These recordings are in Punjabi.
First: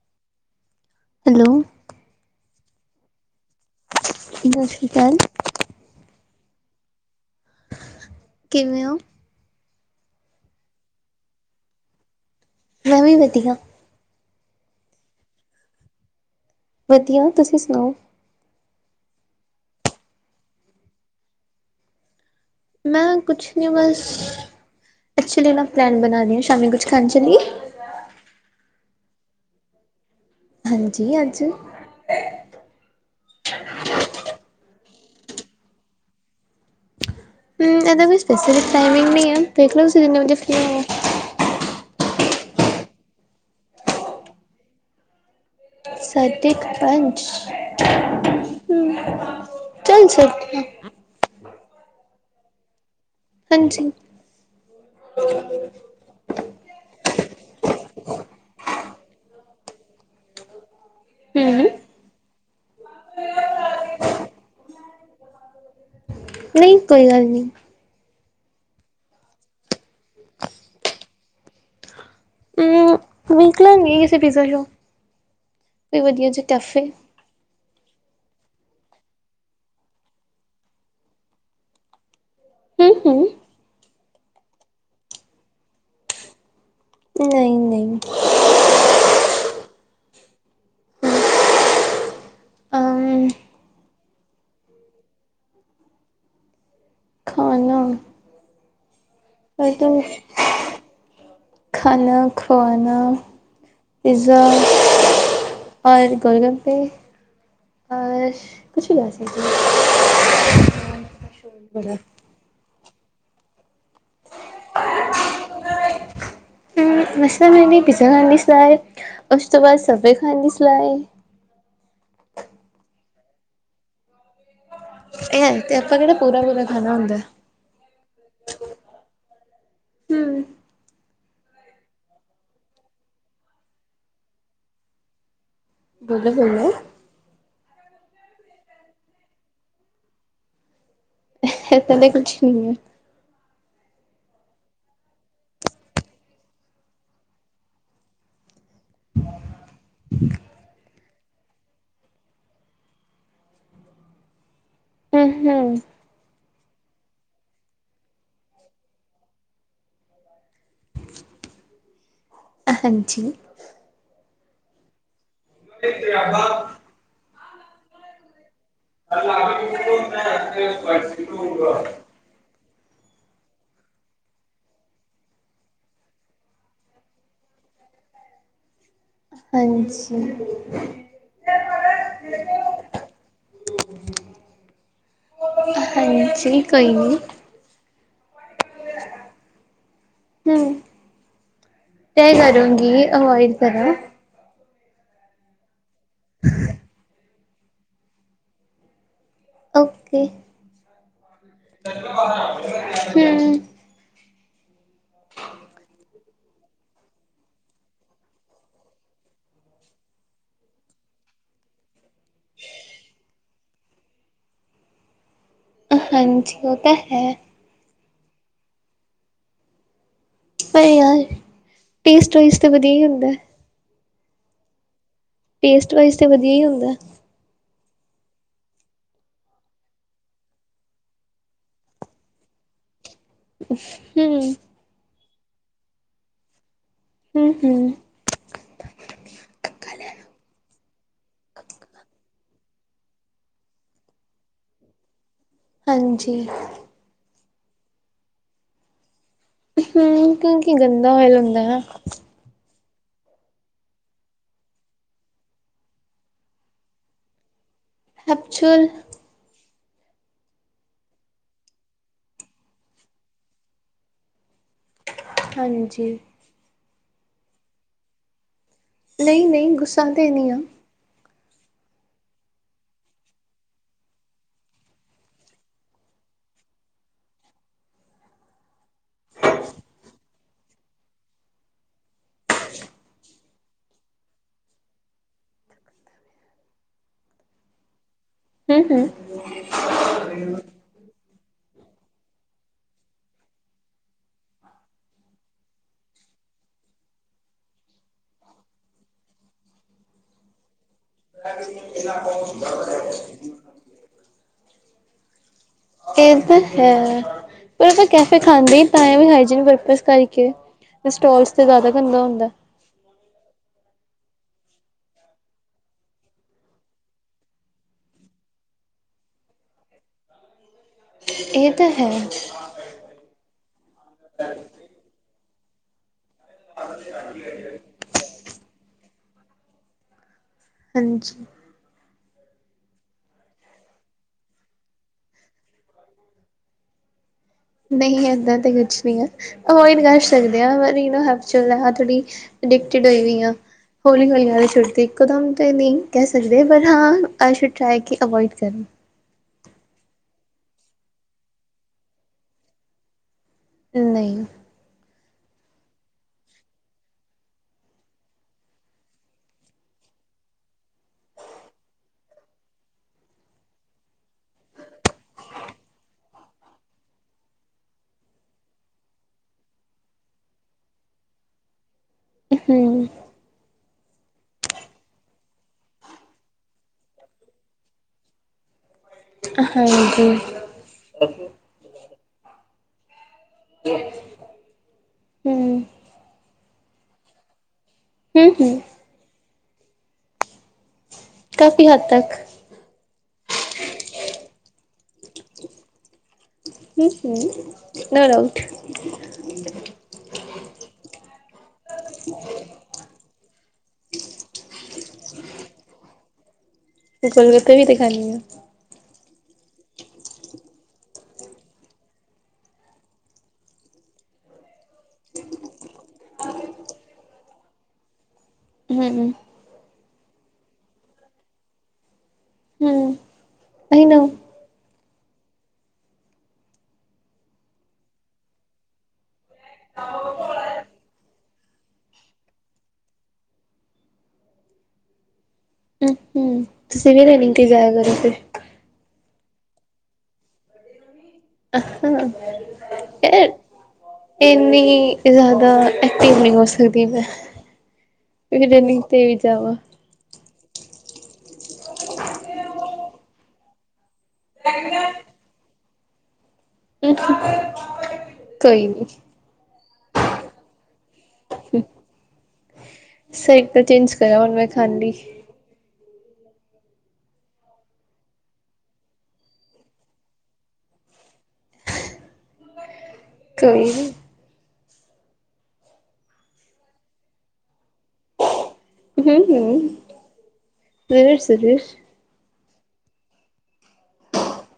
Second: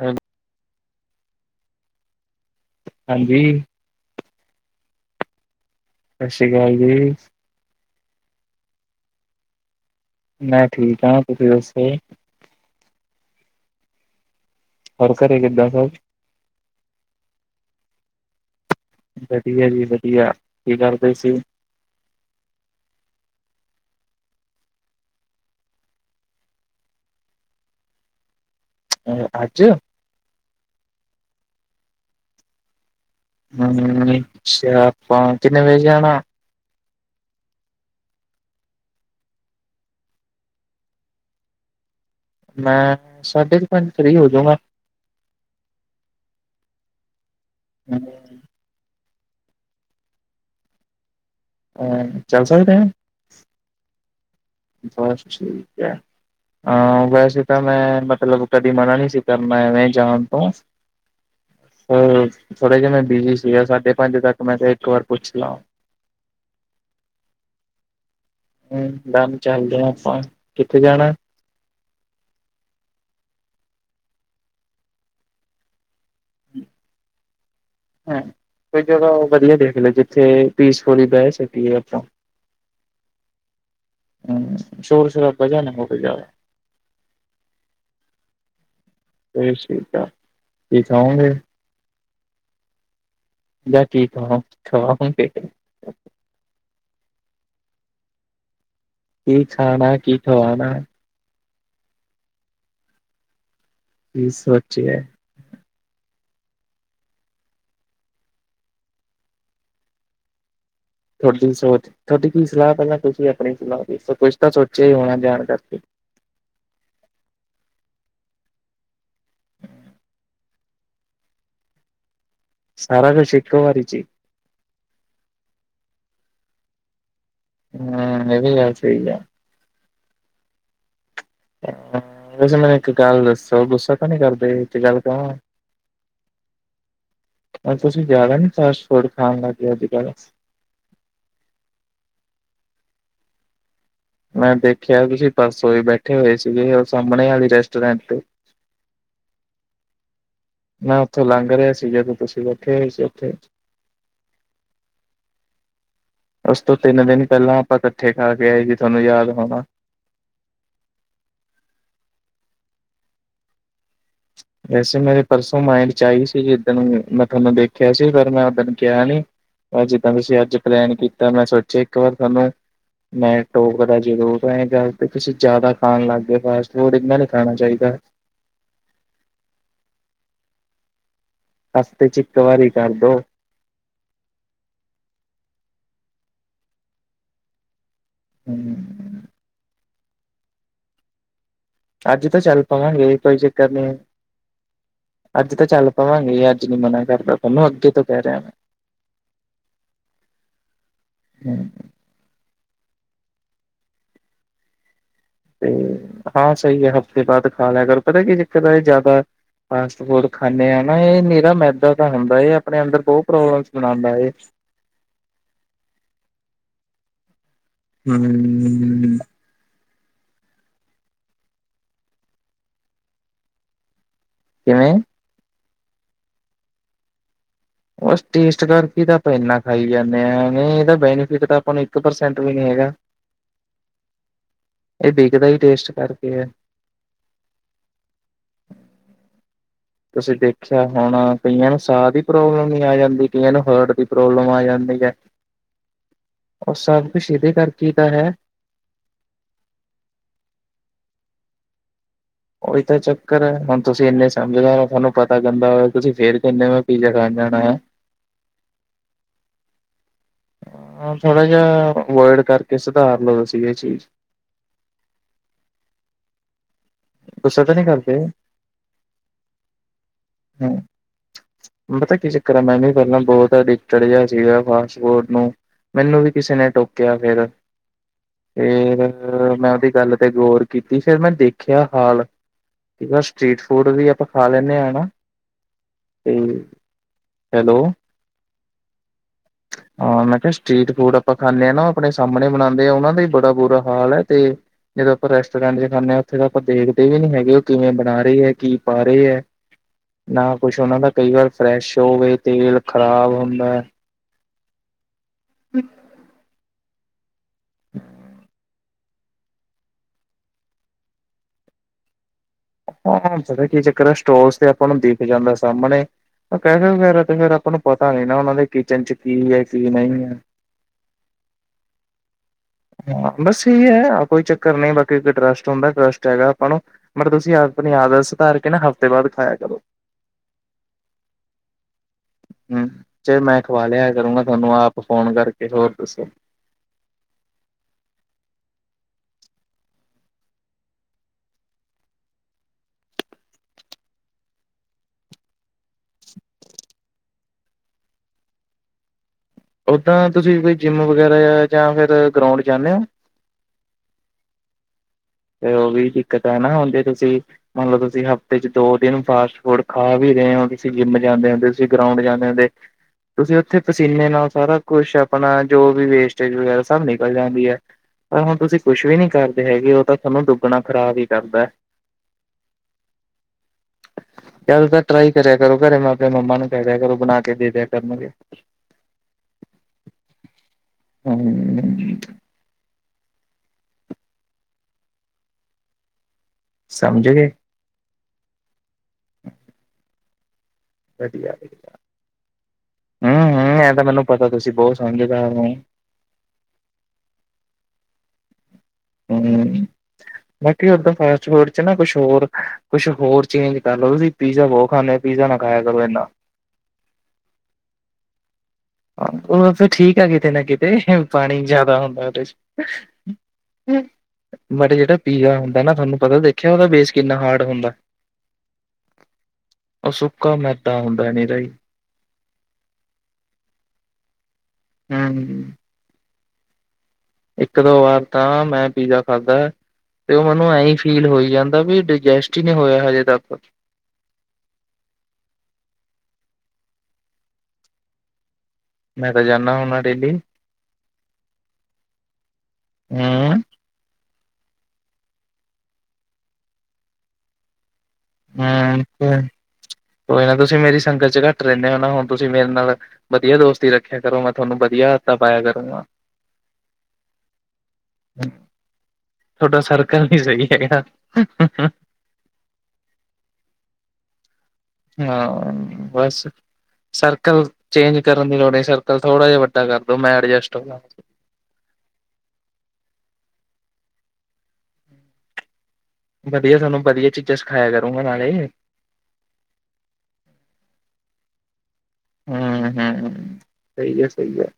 ਹੈ [inaudible] ਹੈਲੋ। ਹਾਂਜੀ। ਸਸ ਸ਼੍ਰੀ ਕਾਲ।। ਸਸ ਰੀ ਕਾਲ ਜੀ। ਕਿਵੇਂ ਓ। ਮੈਂ ਠੀਕ ਆਂ ਤੁਸੀਂ ਦੱਸੋ। ਮੈਂ ਵੀ ਵਧੀਆ। ਹੋਰ ਘਰੇ ਕਿੱਦਾ ਸਭ ਵਧੀਆ ਤੁਸੀਂ ਸੁਨਾਓ। ਵਧੀਆ ਜੀ ਵਧੀਆ ਕੀ ਕਰਦੇ ਸੀ। ਮੈਂ ਕੁਛ ਨੀ ਬਸ, ਐਕਚੁਲੀ ਨਾ ਪਲੈਨ ਬਨਾ ਰੀ ਆਂ, ਸ਼ਾਮੀ ਕੁਛ ਖਾਨ ਚਲਈਏ। ਅ ਆਜ। ਹਾਂਜੀ ਅੱਜ। ਹੂੰ ਅਛਾ ਆਪਾਂ ਕਿਨੇ ਵਜੇ ਜਾਣੈ? ਹੂੰ ਇਦੇ ਵਿਚ ਕੋਈ ਟਾਈਮਿੰਗ ਨੀ ਏ, ਦੇਖਲੋ ਤੁਸੀ ਕਿੰਨੇ ਵਜੇ ਫਰੀ ਹੋਵੋ। ਮੈਂ ਸਾਢੇ ਕੁ ਪੰਜ ਫ੍ਰੀ ਹੋ ਜਊਗਾ। ਸਾਢੇ ਕ ਪੰੰਜ, ਹਾਂ, ਹ ਚਲ ਛਡ, [inaudible] ਅ ਚੱਲ ਸਕਦੇ ਆ। ਹਾਂਜੀ, ਬਸ ਠੀਕ ਹੈ, ਅ ਵੈਸੇ ਤਾਂ ਮੈਂ ਮਤਲਬ ਕਦੀ ਮਨਾ ਨਹੀਂ ਸੀ ਕਰਨਾ ਐਵੇ ਜਾਣ ਤੋਂ ਹਮ ਅ ਥੋੜੇ ਜਾ ਮੈਂ ਬਿਜੀ ਸੀਗਾ ਸਾਢੇ ਪੰਜ ਤੱਕ ਮੈਂ ਤੇ ਇੱਕ ਵਾਰ ਪੁੱਛ ਲਾ। ਨਹੀਂ ਕੋਈ ਗੱਲ ਨਹੀਂ। ਹੂ ਮੈਮ ਚੱਲਦੇ ਹ ਆਪਾਂ ਕਿੱਥੇ ਜਾਣਾ। ਊ ਵੇਖ ਲਾਂਗੇ ਕਿਸੇ ਪੀਜ਼ਾ ਸ਼ੋਪ ਕੋਈ ਵਧੀਆ ਜੀ ਕੈਫੇ। ਹ ਕੋਈ ਜਗ੍ਹਾ ਉਹ ਵਧੀਆ ਦੇਖ ਲੋ ਜਿੱਥੇ ਪੀਸਫੁਲੀ ਬਹਿ ਸਕੀਏ ਆਪਾਂ ਥੇਨਕੁ ਹਾਂਜੀ ਸ਼ੋਰ ਸ਼ਰਾਬਾ ਜੀਹਾ ਨਹੀ ਮੁਕਦਾ, ਨਹੀਂ, ਨਹੀਂ। ਫਿਰ ਠੀਕ ਆ ਕੀ ਖਾਉਗੇ। ਅਮ ਯਾ ਚੀਜ ਕੋਨ ਖਾਵਾਂਗੇ ਇੱਕ ਇੱਕ, ਖਾਣਾ ਕੀ ਖਾਣਾ ਕੀ ਖਵਾਣਾ, ਖਾਣਾ ਖਵਾਣਾ ਕੀ ਪੀਜ਼ਾ, ਸੋਚਿਆ ਔਰ ਗੋਲ ਗੱਪੇਏ, ਔਰ ਕੁਛ ਵੇਸੈ ਵੀ, ਤੁਹਾਡੀ ਸੋਚ ਤੁਹਾਡੀ ਕੀ ਸਲਾਹ ਪਹਿਲਾਂ ਤੁਸੀਂ ਆਪਣੀ ਸਲਾਹ ਦੱਸੋ ਕੁਛ ਤਾਂ ਸੋਚਿਆ ਹੀ ਹੋਣਾ ਜਾਣ ਕਰਕੇ, [inaudible] ਮਸਾ ਤਾਂ ਮੈੇ ਪੀਜ਼ਾ ਖਾਣ ਦੀ ਸਲਾਹ ਏ ਉਸ ਤੋਂ ਬਾਅਦ ਸਬੇ ਖਾਂਣ ਦੀ ਸਲਾਹ ਏ, ਸਾਰਾ ਕੁਛ ਇੱਕੋ ਵਾਰੀ ਚੀ, ਇਹ ਤੇ ਆਪਾਂ ਕਿਹੜਾ ਪੂਰਾ ਪੂਰਾ ਖਾਣਾ ਹੁੰਦਾ। ਹਮ ਇਹਵੀ ਗੱਲ ਸਹੀ ਆ। ਹਮ। ਆ ਵੈਸੇ ਮੈਨੂੰ ਇੱਕ ਗੱਲ ਦੱਸੋ ਗੁੱਸਾ ਤਾਂ ਨੀ ਕਰਦੇ ਤੇ ਇਕ ਗੱਲ ਕਵਾ, ਬੋਲੋ, ਬੋਲੋ ਹੁਣ ਤੁਸੀਂ ਜ਼ਿਆਦਾ ਨੀ ਫਾਸਟ ਫੂਡ ਖਾਣ ਲੱਗ ਗਏ ਅੱਜ ਕੱਲ੍ਹ, ਕਿਹਣਦੇ ਕੁਛ ਨਹੀਂ ਐ, ਮੈਂ ਦੇਖਿਆ ਤੁਸੀ ਪਰਸੋ ਵੀ ਬੈਠੇ ਹੋਏ ਸੀਗੇ ਉਹ ਸਾਹਮਣੇ ਆਲੇ ਰੈਸਟੋਰੈਂਟ ਤੇ, [inaudible] ਮੈਂ ਉੱਥੋਂ ਲੰਘ ਰਿਹਾ ਸੀ ਜਦੋਂ ਤੁਸੀਂ ਬੈਠੇ ਹੋਏ ਸੀ ਉੱਥੇ। ਹਮ, ਹਮ ਉਸ ਤੋਂ ਤਿੰਨ ਦਿਨ ਪਹਿਲਾਂ ਆਪਾਂ ਕੱਠੇ ਖਾ ਕੇ ਆਏ ਸੀ ਥੋਨੂੰ ਯਾਦ ਹੋਣਾ। ਹਾਂਜੀ, ਵੈਸੇ ਮੇਰੇ ਪਰਸੋਂ ਮਾਇੰਡ ਚ ਹਾਂਜੀ ਆਈ ਸੀ ਜਿੱਦਣ ਮੈਂ ਤੁਹਾਨੂੰ ਦੇਖਿਆ ਸੀ ਪਰ ਮੈਂ ਉਦਣ, ਕਿਹਾ ਨੀ ਅਜ ਜਿੱਦਾਂ ਤੁਸੀਂ ਅੱਜ ਪਲੈਨ ਕੀਤਾ ਮੈਂ ਸੋਚਿਆ ਇੱਕ ਵਾਰ ਥੋਨੂੰ, ਮੈਂ ਟੋਕਦਾ ਜਰੂਰ ਹੈਗਾ ਤਾਂ ਇਹ ਗੱਲ ਤੁਸੀਂ ਜ਼ਿਆਦਾ ਖਾਣ ਲੱਗ ਗਏ ਫਾਸਟ ਫੂਡ ਇਨਾ ਨੀ ਖਾਣਾ ਚਾਹੀਦਾ ਆ। ਹਾਂਜੀ। ਹਫਤੇ ਚ ਇੱਕ ਵਾਰੀ ਕਰਦੋ। ਹਾਂਜੀ, ਕੋਈ ਨੀ। ਹਮ। ਹਮ। ਤੇ ਅੱਜ ਤਾਂ ਚੱਲ ਕਰੂੰਗੀ ਪਵਾਂਗੇ ਕੋਈ ਅਵੋਇਡ ਚੱਕਰ ਕਰਾਂ। ਨੀ। ਅੱਜ ਤਾਂ ਚੱਲ ਪਵਾਂਗੇ, ਅੱਜ ਨੀ ਮਨਾ ਕਰਦਾ ਤੈਨੂੰ ਅੱਗੇ ਤੋਂ ਕਹਿ ਰਿਹਾ ਮੈਂ। ਓਕੇ, ਹਮ। ਤੇ ਆ ਸਹੀ ਐ, ਹਫ਼ਤੇ ਬਾਅਦ ਖਾ ਲਿਆ ਕਰ ਪਤਾ ਕੀ ਚੱਕਰ ਐ ਏ ਜ਼ਿਆਦਾ। ਫਾਸਟ-ਫੂਡ ਖਾਂਨੇ ਆ ਨਾ ਇਹ ਨਿਰਾ ਮੈਦਾ। ਮੈਦਾ ਹੁੰਦਾ, ਏ ਆਪਣੇ ਅੰਦਰ ਬਹੁਤ ਪ੍ਰੋਬਲਮਸ ਬਣਾਂਦਾ ਏ। ਹਾਂਜੀ, ਉ ਤਾਂ ਹੈ। ਹਮ। ਪਰ ਯਾਰ, ਟੇਸਟ ਵਾਈਜ਼ ਤੇ ਵਧੀਆ ਈ ਹੁੰਦਾ ਐ। ਕਿਵੇਂ। ਟੇਸਟ ਵਾਈਜ਼ ਤੇ ਵਧੀਆ ਈ ਹੁੰਦਾ ਐ। ਬਸ ਟੇਸਟ ਕਰਕੇ ਤਾਂ ਆਪਾਂ ਇੰਨਾ ਖਾਈ ਜਾਂਣੇ ਆਂ ਐਵੇਂ, ਇਦਾ ਬੈਨੀਫਿਟ ਤਾਂ ਆਪਾਂ ਨੂੰ ਇੱਕ ਪਰਸੈਂਟ ਵੀ ਨੀ ਹੈਗਾ। ਹਮ। ਇਹ ਬਿਕਦਾ ਈ ਟੇਸਟ ਕਰਕੇ ਐ। ਹਮ ਹਮ। ਤੁਸੀਂ ਦੇਖਿਆ ਹੋਣਾ ਕਈਆਂ ਨੂੰ ਸਾਹ ਦੀ ਪ੍ਰੋਬਲਮ ਵੀ ਆ ਜਾਂਦੀ, ਕਈਆਂ ਨੂੰ ਹਾਰਟ ਦੀ ਪ੍ਰੋਬਲਮ ਆ ਜਾਂਦੀ ਐ। ਹਾਂਜੀ। ਸਭ ਕੁਛ ਇਹਦੇ ਕਰਕੇ ਤਾਂ ਹੈ। ਹਮ ਕਿਉਂਕਿ ਗੰਦਾ [unintelligible] ਹੁੰਦਾ ਹੈ। ਉਹੀ ਤਾਂ ਚੱਕਰ ਐ, ਹੁਣ ਤੁਸੀਂ ਇੰਨੇ ਸਮਝਦਾਰ ਹੋ ਤੁਹਾਨੂੰ ਪਤਾ ਗੰਦਾ ਹੋ, ਤੁਸੀਂ ਫੇਰ ਕਿਹਿਨੇ ਹੋ ਮੈ ਪੀਜ਼ਾ ਖਾਣ ਜਾਣਾ ਆ। ਹੈਬਚੁਅਲ। ਹਾਂ ਥੋੜਾ ਜਿਹਾ ਅਵੋਇਡ ਕਰਕੇ ਸੁਧਾਰ ਲਓ ਤੁਸੀਂ ਏ ਚੀਜ਼ ਹਾਂਜੀ। ਗੁੱਸਾ ਤਾਂ ਨੀਂ ਕਰਦੇ। ਨਈਂ-ਨਈਂ ਗੁੱਸਾ ਤੇ ਨੀ ਆਂ। ਹੂੰ ਪਤਾ ਕੀ ਚੱਕਰ ਆ ਮੈਂ ਵੀ ਪਹਿਲਾਂ ਬਹੁਤ ਅਡਿਕਟਡ ਜਹਾ ਸੀਗਾ ਫਾਸਟ ਫੂਡ ਨੂੰ ਮੈਨੂੰ ਵੀ ਕਿਸੇ ਨੇ ਟੋਕਿਆ ਫੇਰ। ਫੇਰ ਮੈਂ ਉਹਦੀ ਗੱਲ ਤੇ ਗੌਰ ਕੀਤੀ ਫੇਰ ਮੈਂ ਦੇਖ। ਖਿਅਆ ਹਾਲ, ਜਿਹੜਾ ਸਟ੍ਰਰੀਟ ਫੂਡ ਵੀ ਆਪਾਂ ਖਾ ਲੈਂਨੇ ਆ ਨਾ। ਤੇ, ਹੈਲੋ। ਹਮ- ਹਮ। ਹਾਂ ਮੈਂ ਕਿਹਾ ਸਟ੍ਰਰੀਟ ਫੂਡ ਆਪਾਂ ਖਾਂਨੇ ਆ ਨਾ ਆਪਣੇ ਸਾਹਮਣੇ ਬਣਾਂਦੇ ਆ, ਉਹਨਾਂ ਦਾ ਈ ਬੜਾ ਬੁਰਾ ਹਾਲ ਐ ਤੇ। ਜਦੋਂ ਆਪਾਂ ਰੈਸਟੋਰਟ ਚ ਖਾਨੇ ਆ। ਉੱਥੇ ਤਾਂ ਆਪਾਂ ਦੇਖਦੇ ਵੀ ਨੀ ਹੈਗੇ, ਉਹ ਕਿਵੇਂ ਬਣਾ ਰਹੇ ਹੈ, ਕੀ ਪਾ ਰਹੇ ਐ, ਨਾ ਕੁਛ ਉਹਨਾਂ ਦਾ ਕਈ ਵਾਰ ਫਰੈਸ਼ ਹੋਵੇ ਤੇਲ ਖ਼ਰਾਬ ਹੁੰਦਾ ਐ। [inaudible] ਏ ਤਾਂ ਹੈ ਪਰ ਮੈ ਕੈਫੇ ਖਾਂਦੀ ਤਾਂ ਵੀ ਹਾਈਜੀਨ ਪਰਪਸ ਕਰਕੇ, ਸਟੌਲਸ ਤੇ ਜ਼ਿਆਦਾ ਗੰਦਾ ਹੁੰਦਾ ਐ। ਹਾਂ ਪਤਾ ਕੀ ਚੱਕਰ ਹੈ ਸਟੌਲਸ ਤੇ ਆਪਾਂ ਨੂੰ ਦਿਖ ਜਾਂਦਾ ਸਾਹਮਣੇ। ਕੈਫੇ ਵਗੈਰਾ ਤੇ ਫੇਰ ਆਪਾਂ ਨੂੰ ਪਤਾ ਨੀ ਨਾ ਉਹਨਾਂ ਦੇ ਕਿਚਨ ਚ ਕੀ ਐ ਕੀ ਨਈਂ ਐ। ਇਹ ਤਾਂ ਹੈ। ਹਾਂ ਬਸ ਇਹੀ ਹੈ ਆਹ ਕੋਈ ਚੱਕਰ ਨਹੀਂ ਬਾਕੀ ਇੱਕ ਟਰੱਸਟ ਹੁੰਦਾ ਟਰੱਸਟ ਹੈਗਾ ਭਣੋ ਮਤਲਬ ਤੁਸੀਂ ਆਪ ਆਪਣੀ ਆਦਤ ਸਧਾਰ ਕੇ ਨਾ ਹਫ਼ਤੇ ਬਾਦ ਖਾਇਆ ਕਰੋ। ਹਾਂਜੀ। ਹੂੰ ਚਾਏ ਮੈਂ ਖਵਾ ਲਿਆ ਕਰੂੰਗਾ, ਤੁਆਨੂੰ ਆਪ ਫੋਨ ਕਰਕੇ ਹੋਰ ਦੱਸੋ। ਨਹੀਂ ਏਦਾਂ ਤੇ ਕੁਛ ਨੀ ਆ। ਅਵੋਇਡ ਕਰ ਸਕਦੇ ਆਂ ਯੂ ਨੋ ਹਬਚੂਅਲ ਆ ਥੋੜੀ ਅਡਿਕਟ ਹੋਈ ਓਈੰ ਆਂ। ਹੌਲੀ ਹੌਲੀ ਆਦਤ ਛੁੱਟ ਦੀ ਇੱਕੋਦਮ ਤੇ ਨਈ ਕੈ ਸਕਦੇ, ਪਰ ਹਾਂ ਅਈ ਛੁਡ ਟਰਾਈ ਕੀ ਅਵੋਇਡ ਕਰਾਂ। ਓਦਾਂ ਤੁਸੀਂ ਕੋਈ ਜਿੰਮ ਵਗੈਰਾ ਆ ਜਾਂ ਫਿਰ ਗਰਾਉਂਡ ਜਾਂਨੇ ਓ। ਨਈ। ਤੇ ਓ ਵੀ ਦਿੱਕਤ ਐ ਨਾ ਹੁੰਦੇ ਤੁਸੀਂ। ਮਨ ਲੋ ਤੁਸੀਂ ਹਫ਼ਤੇ 'ਚ ਦੋ ਦਿਨ ਫਾਸਟ ਫੂਡ ਖਾ ਵੀ ਰਏ ਓ, ਤੁਸੀਂ ਜਿੰਮ ਜਾਂਦੇ ਹੁੰਦੇ ਤੁਸੀਂ ਗਰਾਉਂਡ ਜਾਂਦੇ ਹੁੰਦੇ ਤੁਸੀਂ ਓਥੇ ਪਸੀਨੇ ਨਾਲ ਸਾਰਾ ਕੁਛ ਆਪਣਾ ਜੋ ਵੀ ਵੇਸਟਜ ਵਗੇਰਾ ਸਭ ਨਿਕਲ ਜਾਂਦੀ ਐ। ਆ ਹੁਣ ਤੁਸੀਂ ਕੁਛ ਵੀ ਨੀ ਕਰਦੇ ਹੈਗੇ, ਓ ਤਾਂ ਤੁਆਨੂੰ ਦੁੱਗਣਾ ਖ਼ਰਾਬ ਈ ਕਰਦਾ। ਹੂੰ। ਜਾਦਾ ਤਰ ਟਰਾਈ ਕਰਿਆ ਕਰੋ ਘਰੇ ਮੈਂ ਆਪਣੇ ਮੰਮਾ ਨੂੰ ਕੈ ਦਿਆ ਕਰੋ ਬਣਾ ਕੇ ਦੇ ਦਿਆ ਕਰਨਗੇ। ਹਾਂਜੀ। [inaudible] ਹੂੰ ਸਮਝ ਗੇ। ਹੂੰ-ਹੂੰ। [inaudible] ਵਧੀਆ ਕਾਫੀ ਵਧੀਆ ਹੱਦ ਤੱਕ ਹੂੰ ਹੂੰ ਐਂ ਤਾਂ ਪਤਾ ਤੁਸੀਂ ਬੋਤ ਸਮਝਦਾਰ ਓ। ਹੂੰਹੂੰ-ਨੋ ਡਾਊਟ। [unintelligible] ਬਾਕੀ ਓਦਾਂ ਫਾਸਟ ਫੂਡ 'ਚ ਨਾ ਕੁਛ ਹੋਰ ਕੁਛ ਹੋਰ ਚੇਂਜ ਕਰ ਲੋ ਤੁਸੀਂ। ਪੀਜ਼ਾ ਬੋਤ ਖਾਂਣੇ, ਪੀਜ਼ਾ ਨਾ ਖਾਇਆ ਕਰੋ ਏਨਾ। ਤੇ ਚਲੋ ਓਥੇ ਵੀ ਤੇ ਖਾਂਣੀ ਆਂ। ਹਾਂ ਓ ਵੇ ਫੇਰ ਠੀਕ ਆ ਕਿਤੇ ਨਾ ਕਿਤੇ ਪਾਣੀ ਜਾਦਾ ਹੁੰਦਾ ਓਦੇ 'ਚ। ਹੂੰ ਮਤੇ ਜੜਾ ਪੀਜ਼ਾ ਹੁੰਦਾ ਨਾ ਥੋਨੂੰ ਪਤਾ ਦੇਖਿਆ ਓਦਾ ਬੇਸ ਕਿੰਨਾ ਹਾਰਡ ਹੁੰਦਾ। ਹੂੰ ਓ ਸੁੱਕਾ ਮੈਦਾ ਹੁੰਦਾ ਨਿਰਾ ਈ। ਹੂੰ [unintelligible] ਹੂੰਅ ਇੱਕ ਦੋ ਵਾਰ ਤਾਂ ਮੈਂ ਪੀਜ਼ਾ ਖਾਧਾ। ਤੇ ਓ ਮੈਨੂੰ ਐਂਈੰ ਫੀਲ ਹੋਈ ਜਾਂਦਾ ਵੀ ਡਾਇਜੈਸਟ ਈ ਨੀ ਹੋਇਆ ਹਜੇ ਤੱਕ। ਊੰ ਹੂੰ ਤੁਸੀਂ ਵੀ ਰਨਿੰਗ ਤੇ ਜਾਇਆ ਕਰੋ ਫੇਰ। ਮੈਂ ਤਾਂ ਜਾਂਨਾ ਹੁੰਨਾ ਡੇਲੀ। [unintelligible] ਏਨੀ ਜ਼ਾਦਾ ਐਕਟਿਵ ਨੀ ਹੋ ਸਕਦੀ ਮੈਂ। ਫਿਰ ਰਨਿੰਗ ਤੇ ਵੀ ਹੂੰ-ਹੂੰ ਜਾਵਾਂ। ਕੋਈ ਨਾ ਤੁਸੀਂ ਮੇਰੀ ਸੰਗਤ 'ਚ ਘੱਟ ਰੈਣੇ ਓ ਨਾ, ਹੁਣ ਤੁਸੀਂ ਮੇਰੇ ਨਾਲ ਵਧੀਆ ਦੋਸਤੀ ਰੱਖ ਰੱਖਿਆ ਕਰੋ, ਮੈਂ ਥੋਨੂੰ ਵਧੀਆ ਆਦਤਾਂ ਪਾਇਆ ਕਰੂੰਗਾ। ਕੋਈ ਨੀ। ਥੋਡਾ ਸਰਕਲ ਨੀ ਸਈ ਹੈਗਾ। [unintelligible] ਚੇਂਜ [unintelligible] ਮੈਂ ਖਾਂਦੀ। ਨਾ, ਬਸ। ਸਰਕਲ ਚੇਂਜ ਕਰਨ ਦੀ ਲੋੜ ਨੀ ਸਰਕਲ ਥੋੜਾ ਜਾ ਵੱਡਾ ਕਰਦੋ ਮੈਂ ਅਡਜੈਸਟ ਹੋਜਾ। ਕੋਈ ਨੀ। ਵਧੀਆ ਥੋਨੂੰ ਵਧੀਆ ਚੀਜ਼ਾਂ ਸਿਖਾਇਆ ਕਰੂੰਗਾ ਨਾਲੇ। ਹਮ ਹਮ ਸੀਰਸ਼ ਸੀਰਸ਼। ਹਮ ਹਮ ਸਈ ਐ ਸਈ ਐ।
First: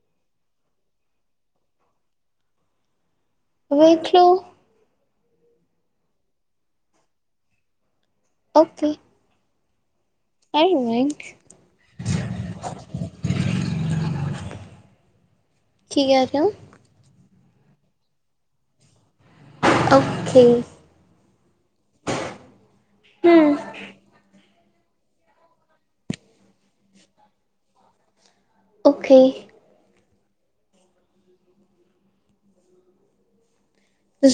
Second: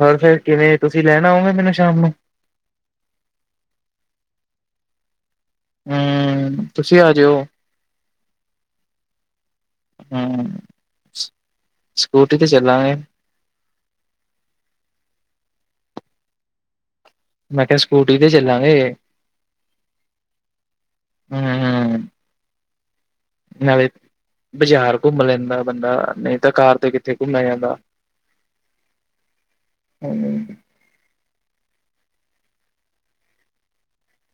ਹੋਰ ਫਿਰ ਕਿਵੇਂ? ਤੁਸੀਂ ਲੈਣ ਆਓਗੇ ਮੈਨੂੰ ਸ਼ਾਮ ਨੂੰ? ਵੇਖੇਔ। ਹਮ ਤੁਸੀਂ ਆ ਜਔ। ਔਕੇ। [unintelligible] ਹੂੰ। ਸਕੂਟੀ ਤੇ ਚੱਲਾਂਗੇ ਕੀ ਕੈ ਰਏ ਔ। ਮੈਂ ਕਿਆ ਸਕੂਟੀ ਤੇ ਚੱਲਾਂਗੇ। ਔਕੇ। ਹਮ ਹਮ ਹੂੰ ਨਾਲੇ ਬਜ਼ਾਰ ਘੁੰਮ ਲੈਂਦਾ ਬੰਦਾ ਨਈ ਤਾਂ ਕਾਰ ਤੇ ਕਿੱਥੇ ਘੁੰਮਿਆ ਜਾਂਦਾ। ਔਕੇ। [unintelligible]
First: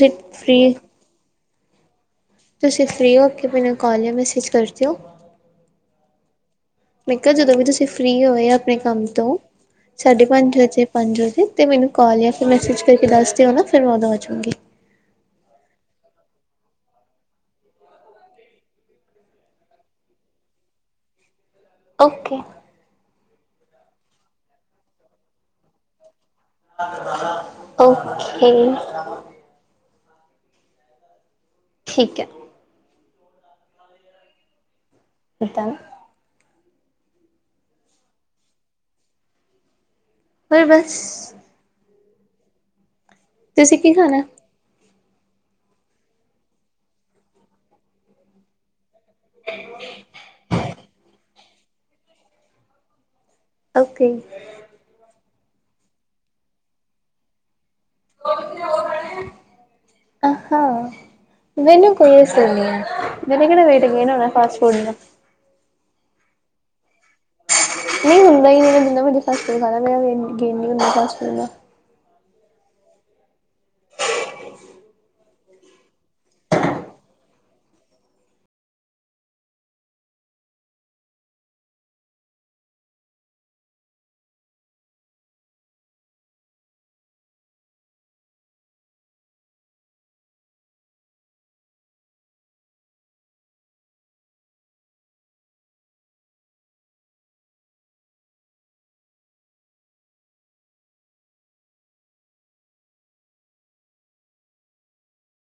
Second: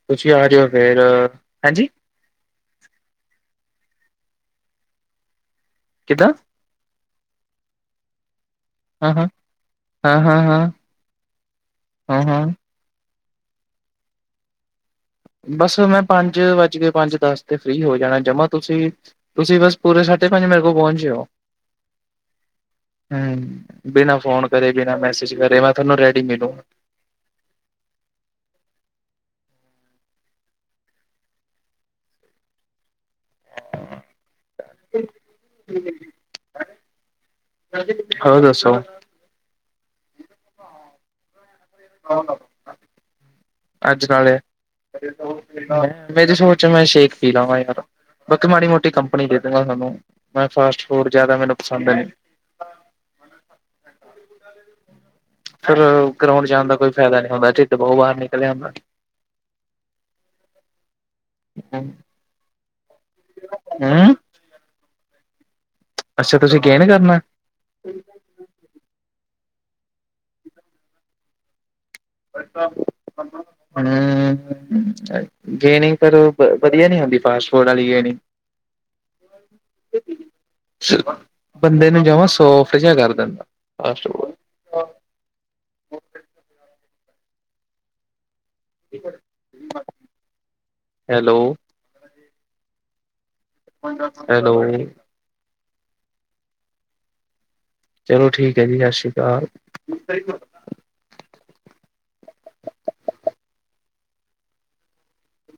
ਤੁਸੀਂ ਆ ਜਓ ਫੇਰ ਹੈਂਜੀ। ਤੁਸੀਂ ਫਰੀ ਹੋ ਕੇ ਮੈਨੂੰ ਕਾਲ ਯਾਂ ਮੈਸੇਜ ਕਰ ਦੇਔ। ਕਿਦਾਂ। ਮੈਂ ਕਿਆ ਜਦੋਂ ਵੀ ਤੁਸੀਂ ਫ੍ਰੀ ਹੋਏ ਆਪਨੇ ਕੰਮ ਹਾਂ ਹਾਂ ਤੋਂ। ਹਾਂ ਸਾਢੇ ਹਾਂ ਪੰਜ ਹਾਂ ਵਜੇ ਪੰਜ ਵਜੇ ਤੇ ਮੈਨੂੰ ਕੋਲ ਹਾਂ ਜਾਂ ਹਾਂ ਫੇਰ ਮੈਸੇਜ ਕਰਕੇ ਦੱਸ ਦਿਓ ਨਾ ਫਿਰ ਮੈਂ ਉਦੋਂ ਆ ਜੂੰਗੀ। ਬਸ ਮੈਂ ਪੰਜ ਵੱਜ ਕੇ ਪੰਜ ਦਸ ਤੇ ਫ੍ਰਰੀ ਹੋ ਜਾਨਾ ਜਮਾ ਤੁਸੀਂ ਤੁਸੀਂ ਬਸ ਪੂਰੇ ਸਾਢੇ ਪੰਜ ਮੇਰੇ ਕੋਲ ਪੋਂਚ ਜਓ। ਔਕੇ। ਹਮ ਬਿਨਾਂ ਫੋਨ ਕਰੇ ਬਿਨਾਂ ਮੈਸੇਜ ਕਰੇ ਮੈਂ ਥੋਨੂੰ ਰੈਡੀ ਮਿਲੂ। ਔਖੇ। ਠੀਕ ਐ। ਏਦਾਂ [unintelligible] ਹੋਰ ਦੱਸੋ। ਓਏ ਬਸ। [unintelligible] ਤੁਸੀਂ ਕੀ ਅੱਜ ਖਾਣਾ? ਨਾਲੇ ਮੇਰੀ ਸੋਚ ਮੈਂ ਛੇਕ ਪੀ ਲਵਾ ਯਾਰ ਪੁੱਤ ਮਾੜੀ ਮੋਟੀ ਕੰਪ ਪਨੀ ਦੇ ਦਾਗਾਂ ਤਾਨੂ ਮੈਂ ਫਾਸਟ ਫੂਡ ਜਿਆਦਾ ਮੈਨੂੰ ਪਸੰਦ ਨੀ। ਔਕੇ। ਫੇਰ ਗਰਾਉਂਡ ਜਾਨ ਦਾ ਕੋਈ ਫੇਦਾ ਨੀ ਹੁੰਦਾ ਢਿੱਡ ਬੋਤ ਬਾਰ ਨਿਕਲ ਆਂਦਾ। ਅਹ ਮੈਨੂੰ ਕੋਈ ਅਸਰ ਨਈ ਐ ਮੈਂਨੇ ਕੇਣਾ ਵੇਟ ਗੇਨ ਹੂੰ ਹੋਨਾ ਫਾਸਟ ਫੂਡ ਨਾਲ। ਅੱਛਾ ਤੁਸੀਂ ਗੇਨ ਕਰਨਾ? ਨਹੀਂ ਹੁੰਦਾ ਈ ਨੀਂ ਮੈਂ ਜਿੰਨਾ ਮਰਜ਼ੀ ਫਾਸਟ ਫੂਡ ਖਾਲਾਂ ਮੇਰਾ ਵੇਟ ਗੇਨ ਨੀਂ ਹੁੰਦਾ ਫਾਸਟ ਫੂਡ ਨਾਲ। ਹਮ। ਗੇਨੀ ਪਰ ਵਧੀਆ ਨੀ ਹੁੰਦੀ ਫਾਸਟ ਫੂਡ ਵਾਲੀ ਗੇਨੀ। ਬੰਦੇ ਨੂੰ ਜਮਾਂ ਸੋਫਟ ਜਿਆ ਕਰ ਦਿੰਦਾ ਫਾਸਟ ਫੂਡ। [unintelligible] ਹੈਲੋ [unintelligible] ਹੈਲੋ ਚਲੋ ਠੀਕ ਹੈ ਜੀ ਸਸ਼ੀ ਕਾਲ।